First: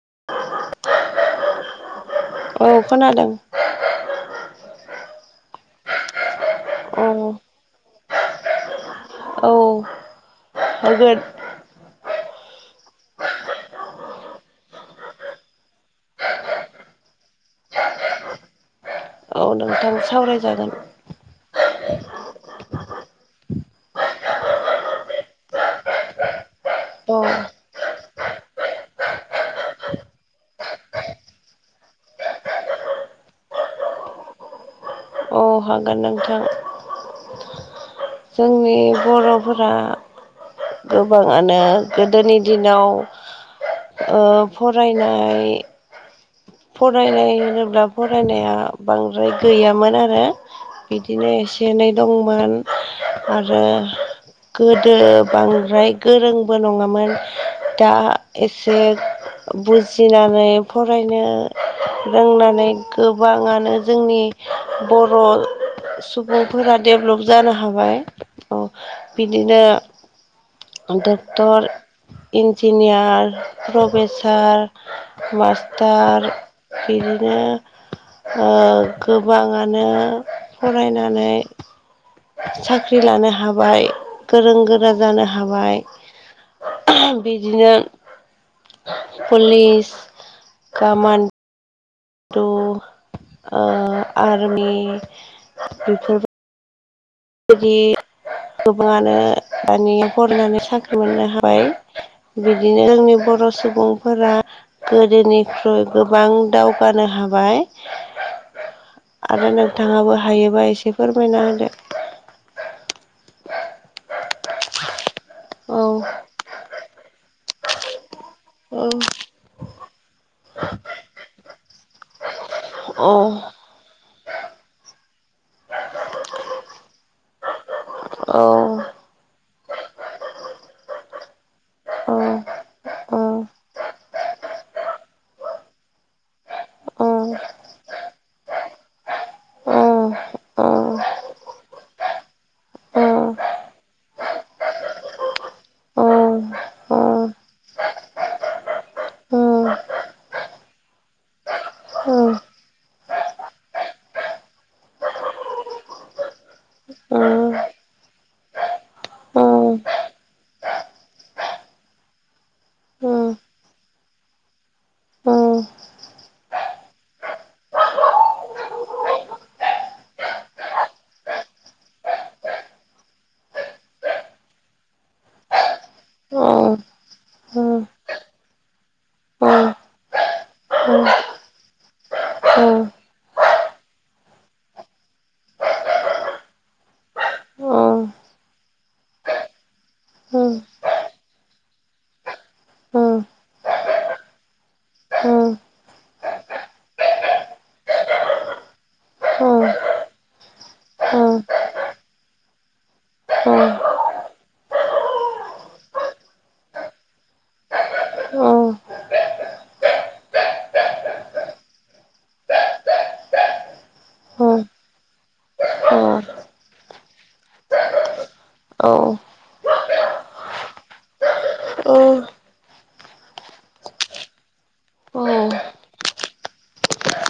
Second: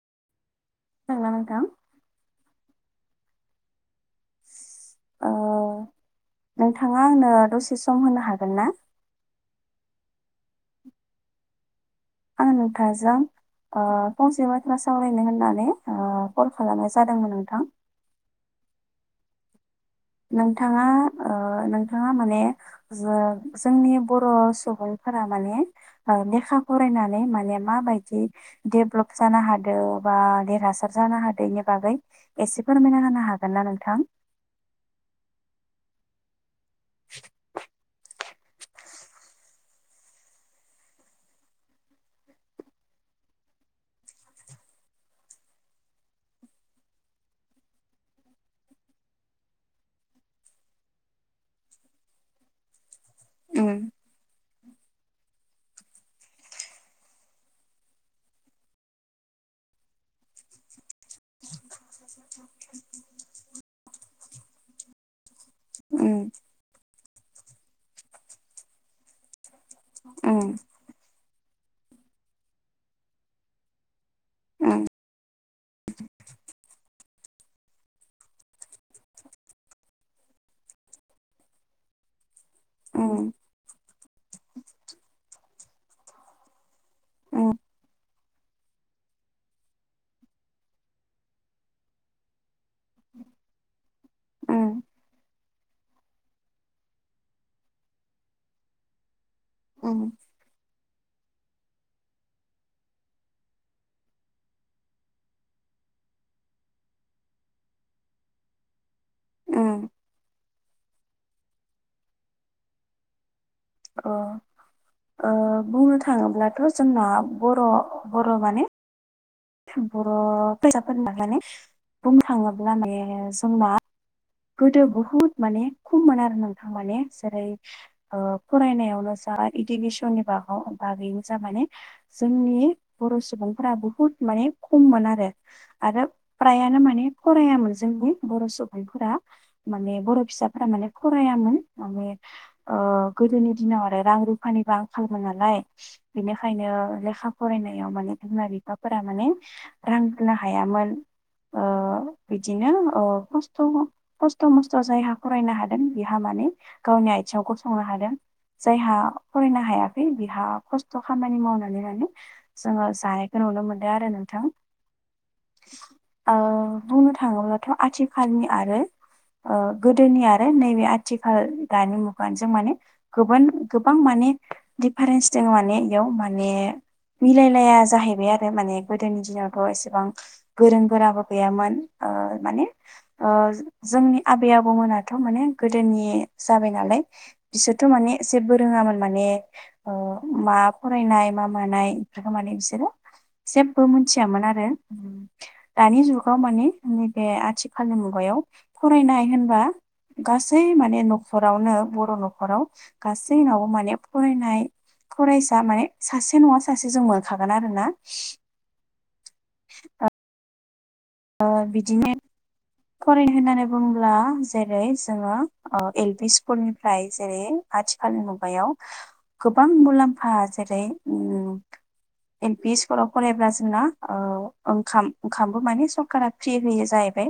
[inaudible] खोनादोंना नोंथां? औ खोनादों। ओ औ नोंथाङा आंनो दसे सम होनो हागोन ना? औ होगोन। आं नोंथांजों ओ फंसे बाथ्रा सावरायनो होननानै ओ कल खालामनाय जादोंमोन नोंथां। औ नोंथां सावरायजागोन नोंथाङा ओ नों बिथाङा माने जो जोंनि बर' सुबुंफोरा माने लेखा औ फरायनानै माने मा बायदि। देभेलप जानो हादों बा देरहासार जानो हादों बेनि बागै एसे फोरमायना हो होनो हागोन ना नोंथां? औ हागोन नोंथां। [inaudible] जोंनि बर'फोरा। गोबाङानो गोदोनि दिनाव। ओ फरायनाय। फरायनाय होनोब्ला फरायनाया बांद्राय गैयामोन आरो बिदिनो एसे। नाय दंमोन आरो उम गोदो। बांद्राय गोरोंबो नङामोन दा एसे। बुजिनानै फरायनो रोंनानै गोबाङानो जोंनि बर'। उम सुबुंफोरा डेभलप जानो हाबाय औ बि ओं। डक्टर, इन्जिनियार, प्रफेस सार, मासास्टार बिदिनो। ओ गोबाङानो फरायनानै। साख्रि लानो उम हाबाय गोरों गोरा जानो हाबाय। उम बिदिनो। Police, command'. थ' आर्मि उम बेफोरबो बिदि गोबाङानो दानि उम फरायनानै साख्रि मोननो हाबाय। बिदिनो जोंनि बर' सुबुंफोरा गोदोनिख्रुइ गोबां दावगानो हायो। हाबाय आरो उम नोंथाङाबो हायोबा एसे फोरमायना होदो। अ अ औ बुंनो थाङोब्लाथ' जोंना बर' बर' माने औ। बर' फैसाफोरनि माने बुंनो थाङोब्ला माने औ जोंना गोदो बहुत माने खममोन आरो नोंथां माने जेरै औ फरायनायावनो जा इडुकेसननि बागाव बागैनो ज माने जोंनि बर' औ सुबुंफोरा बुहुद माने खममोन आरो आरो फ्रायानो औ औ माने फरायामोन जोंनि बर' सुबुंफोरा औ माने बर' फिसाफोरा माने औ फरायामोन माने ओ औ औ गोदोनि औ दिनाव आरो रां रुफानिबो आंखालमोन नालाय औ बेनिखायनो लेखा फरायनायाव बि फोर माने औ रां होनो हायामोन। ओ बिदिनो खस खस्थ' मस्थ' जायहा फरायनो हादों बिहा मानो गावनि आथिङावखौ संनो हादों। जायहा फरायनो हायाखै बिहा खस्थ' खामानि मावनानै मान जोङो जानायखौ नुनो मोनो। दा आरो नोंथां। ओ बुंनो थाङोब्लाथ' आथिखालनि आरो ओ गोदोनि आरो नैबे आथिखाल दानि मुगानो जों माने गोबां गोबां माने नि डिफिरेन्स दङ माने बेयाव माने मिलायलाया जाहैबाय आरो माने गोदोनि दिनावथ' एसेबां गोरों गोराबो गैयामोन औ माने ओ जोंनि आबै आबौमोनाथ' माने गोदोनि जाबाय नालाय औ बिसोरथ' माने जे बो रोङामोन माने औ मा फरायनाय मा मानाय बेफोरखौ माने बिसोरो जेबो मिथियामोन आरो दानि जुगाव मानि नैबे आथिखालनि मुगायाव फरायनाय होनबा गासै माने न'खरावनो बर' न'खराव गासैनाव माने फरायनाय फरायसा माने सासे नङा सासे जों मोनखागोन आरो ना। औ ओ बिदिनो फरायनो होननानै बुङोब्ला जेरै जोङो ओ एल फि स्कुलनिफ्राय जेरै आथिखाल मुगायाव गोबां मुलाम्फा जेरै उम एल पि स्कुलाव फरायब्ला जोंना ओ ओंखाम ओंखामबो माने सं सरकारा फ्रि होयो जाहैबाय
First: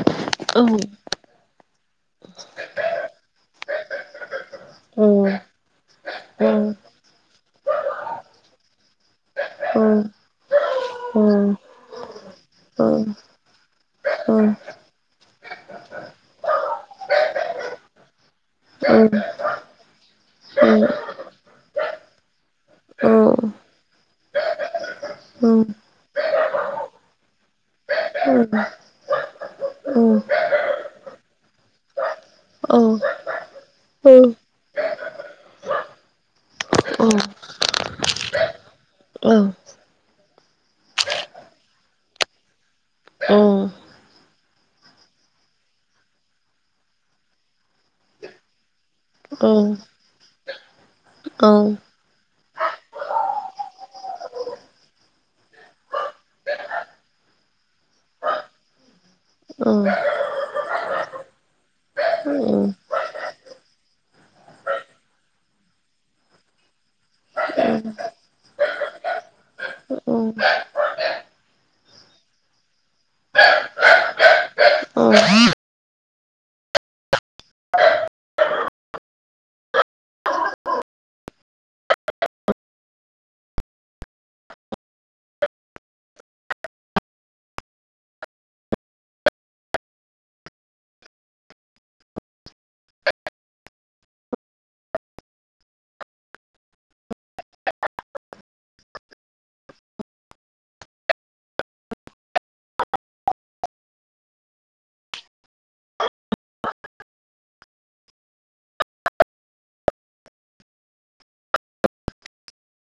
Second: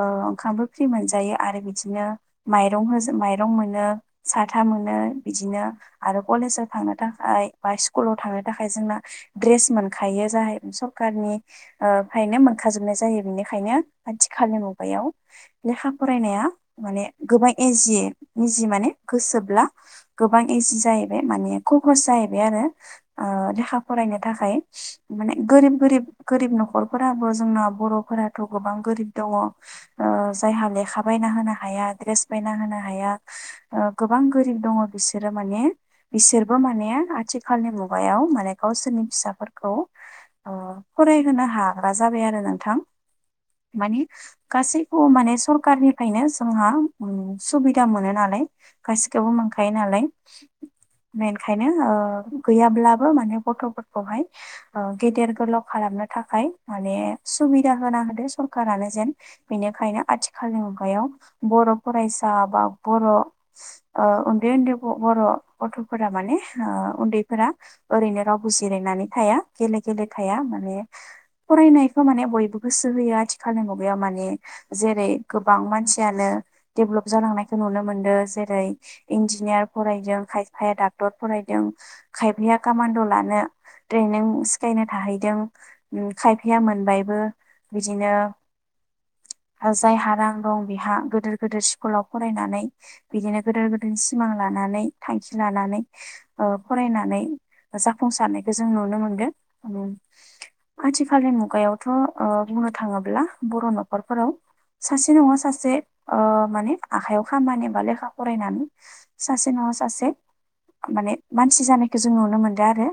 ओ ओंखामबो फ्रि मोनजायो आरो बिदिनो माइरं होजोब माइरं मोनो साथा मोनो बिदिनो आरो कलेजाव थांनो थाखाय बा स्कुलाव थांनो थाखाय जोंना द्रेस मोनखायो ज सखारनिनो मोनोबनाय‌ जायो बेनिखायनो आथिखालनि मुगायाव लेखा फरायनाया माने गोबां एजि। निजि माने गोसोब्ला गोबां इजि जाहैबाय माने खबस जाहैबाय आरो। ओ लेखा फरायनो थाखाय माने गोरिब गोरिब गोरिब न'खरफोराबो जोंना बर'फोराथ' गोबां गोरिब दङ ओ जायहा लेखा बायना होनो हाया दड्रेस बायना होनो हाया गोबां गोरिब दङ बिसोरो माने बिसोरबो माने आथिखालनि मुगायाव माने गावसोरनि फिसाफोरखौ‌ ओ फरायहोनो हाग्रा जाबाय आरो नोंथां। माने गासैखौबो माने सरखारारनिफ्रायनो जोंहा उम सुबिदा मोनो नालाय। गासिखौबो मोनखायो नालाय। बेखायनो गैयाब्लाबो माने गथ'फोरखौहाय गेदेर गोलाव खालाम नो थाखाय माने सुबिदा होना होदो सरखारानो जेन बेनिखायनो आथिखालनि मुगायाव बर' फरायसा बा बर' ओ उन्दैन्दै बर' गथ'फोरा माने उन्दै फोरा ओरैनो रावबो जिरायनानै थाया गेले गेले थाया माने फरायनाय माने बयबोसो होयो आथिखालनि मुगायाव माने जेरै गोबां मानसियानो लब जालांनायखौ नुनो मोन्दों जेरै इन्जिनियार फरायदों खायफाया डाक्टर फरायदों खायफाया कामान्द' लानो ट्रेनिं सिखायनो थाहैदों खायफाया मोन बायबो बिदिनो [inaudible] जायहा रां दं बिहा गिदिर गोिदोर स्कुलाव फरायनानै बिदिनो गोदोर गोदोर सिमां लाना नै थांखि लानानै फरायनानै जाफुंसारनायखौ जों नुनो मोनगोन आजिखाालनि मुगायावा थ बुंनो थाङोब्ला बर' न'खरफोराव सासे नङा सासे ओ माने आखायाव खामानि बा लेखा फरायनानै सासे नङा सासे माने मानसि जानायखौ जों नुनो मोनदों आरो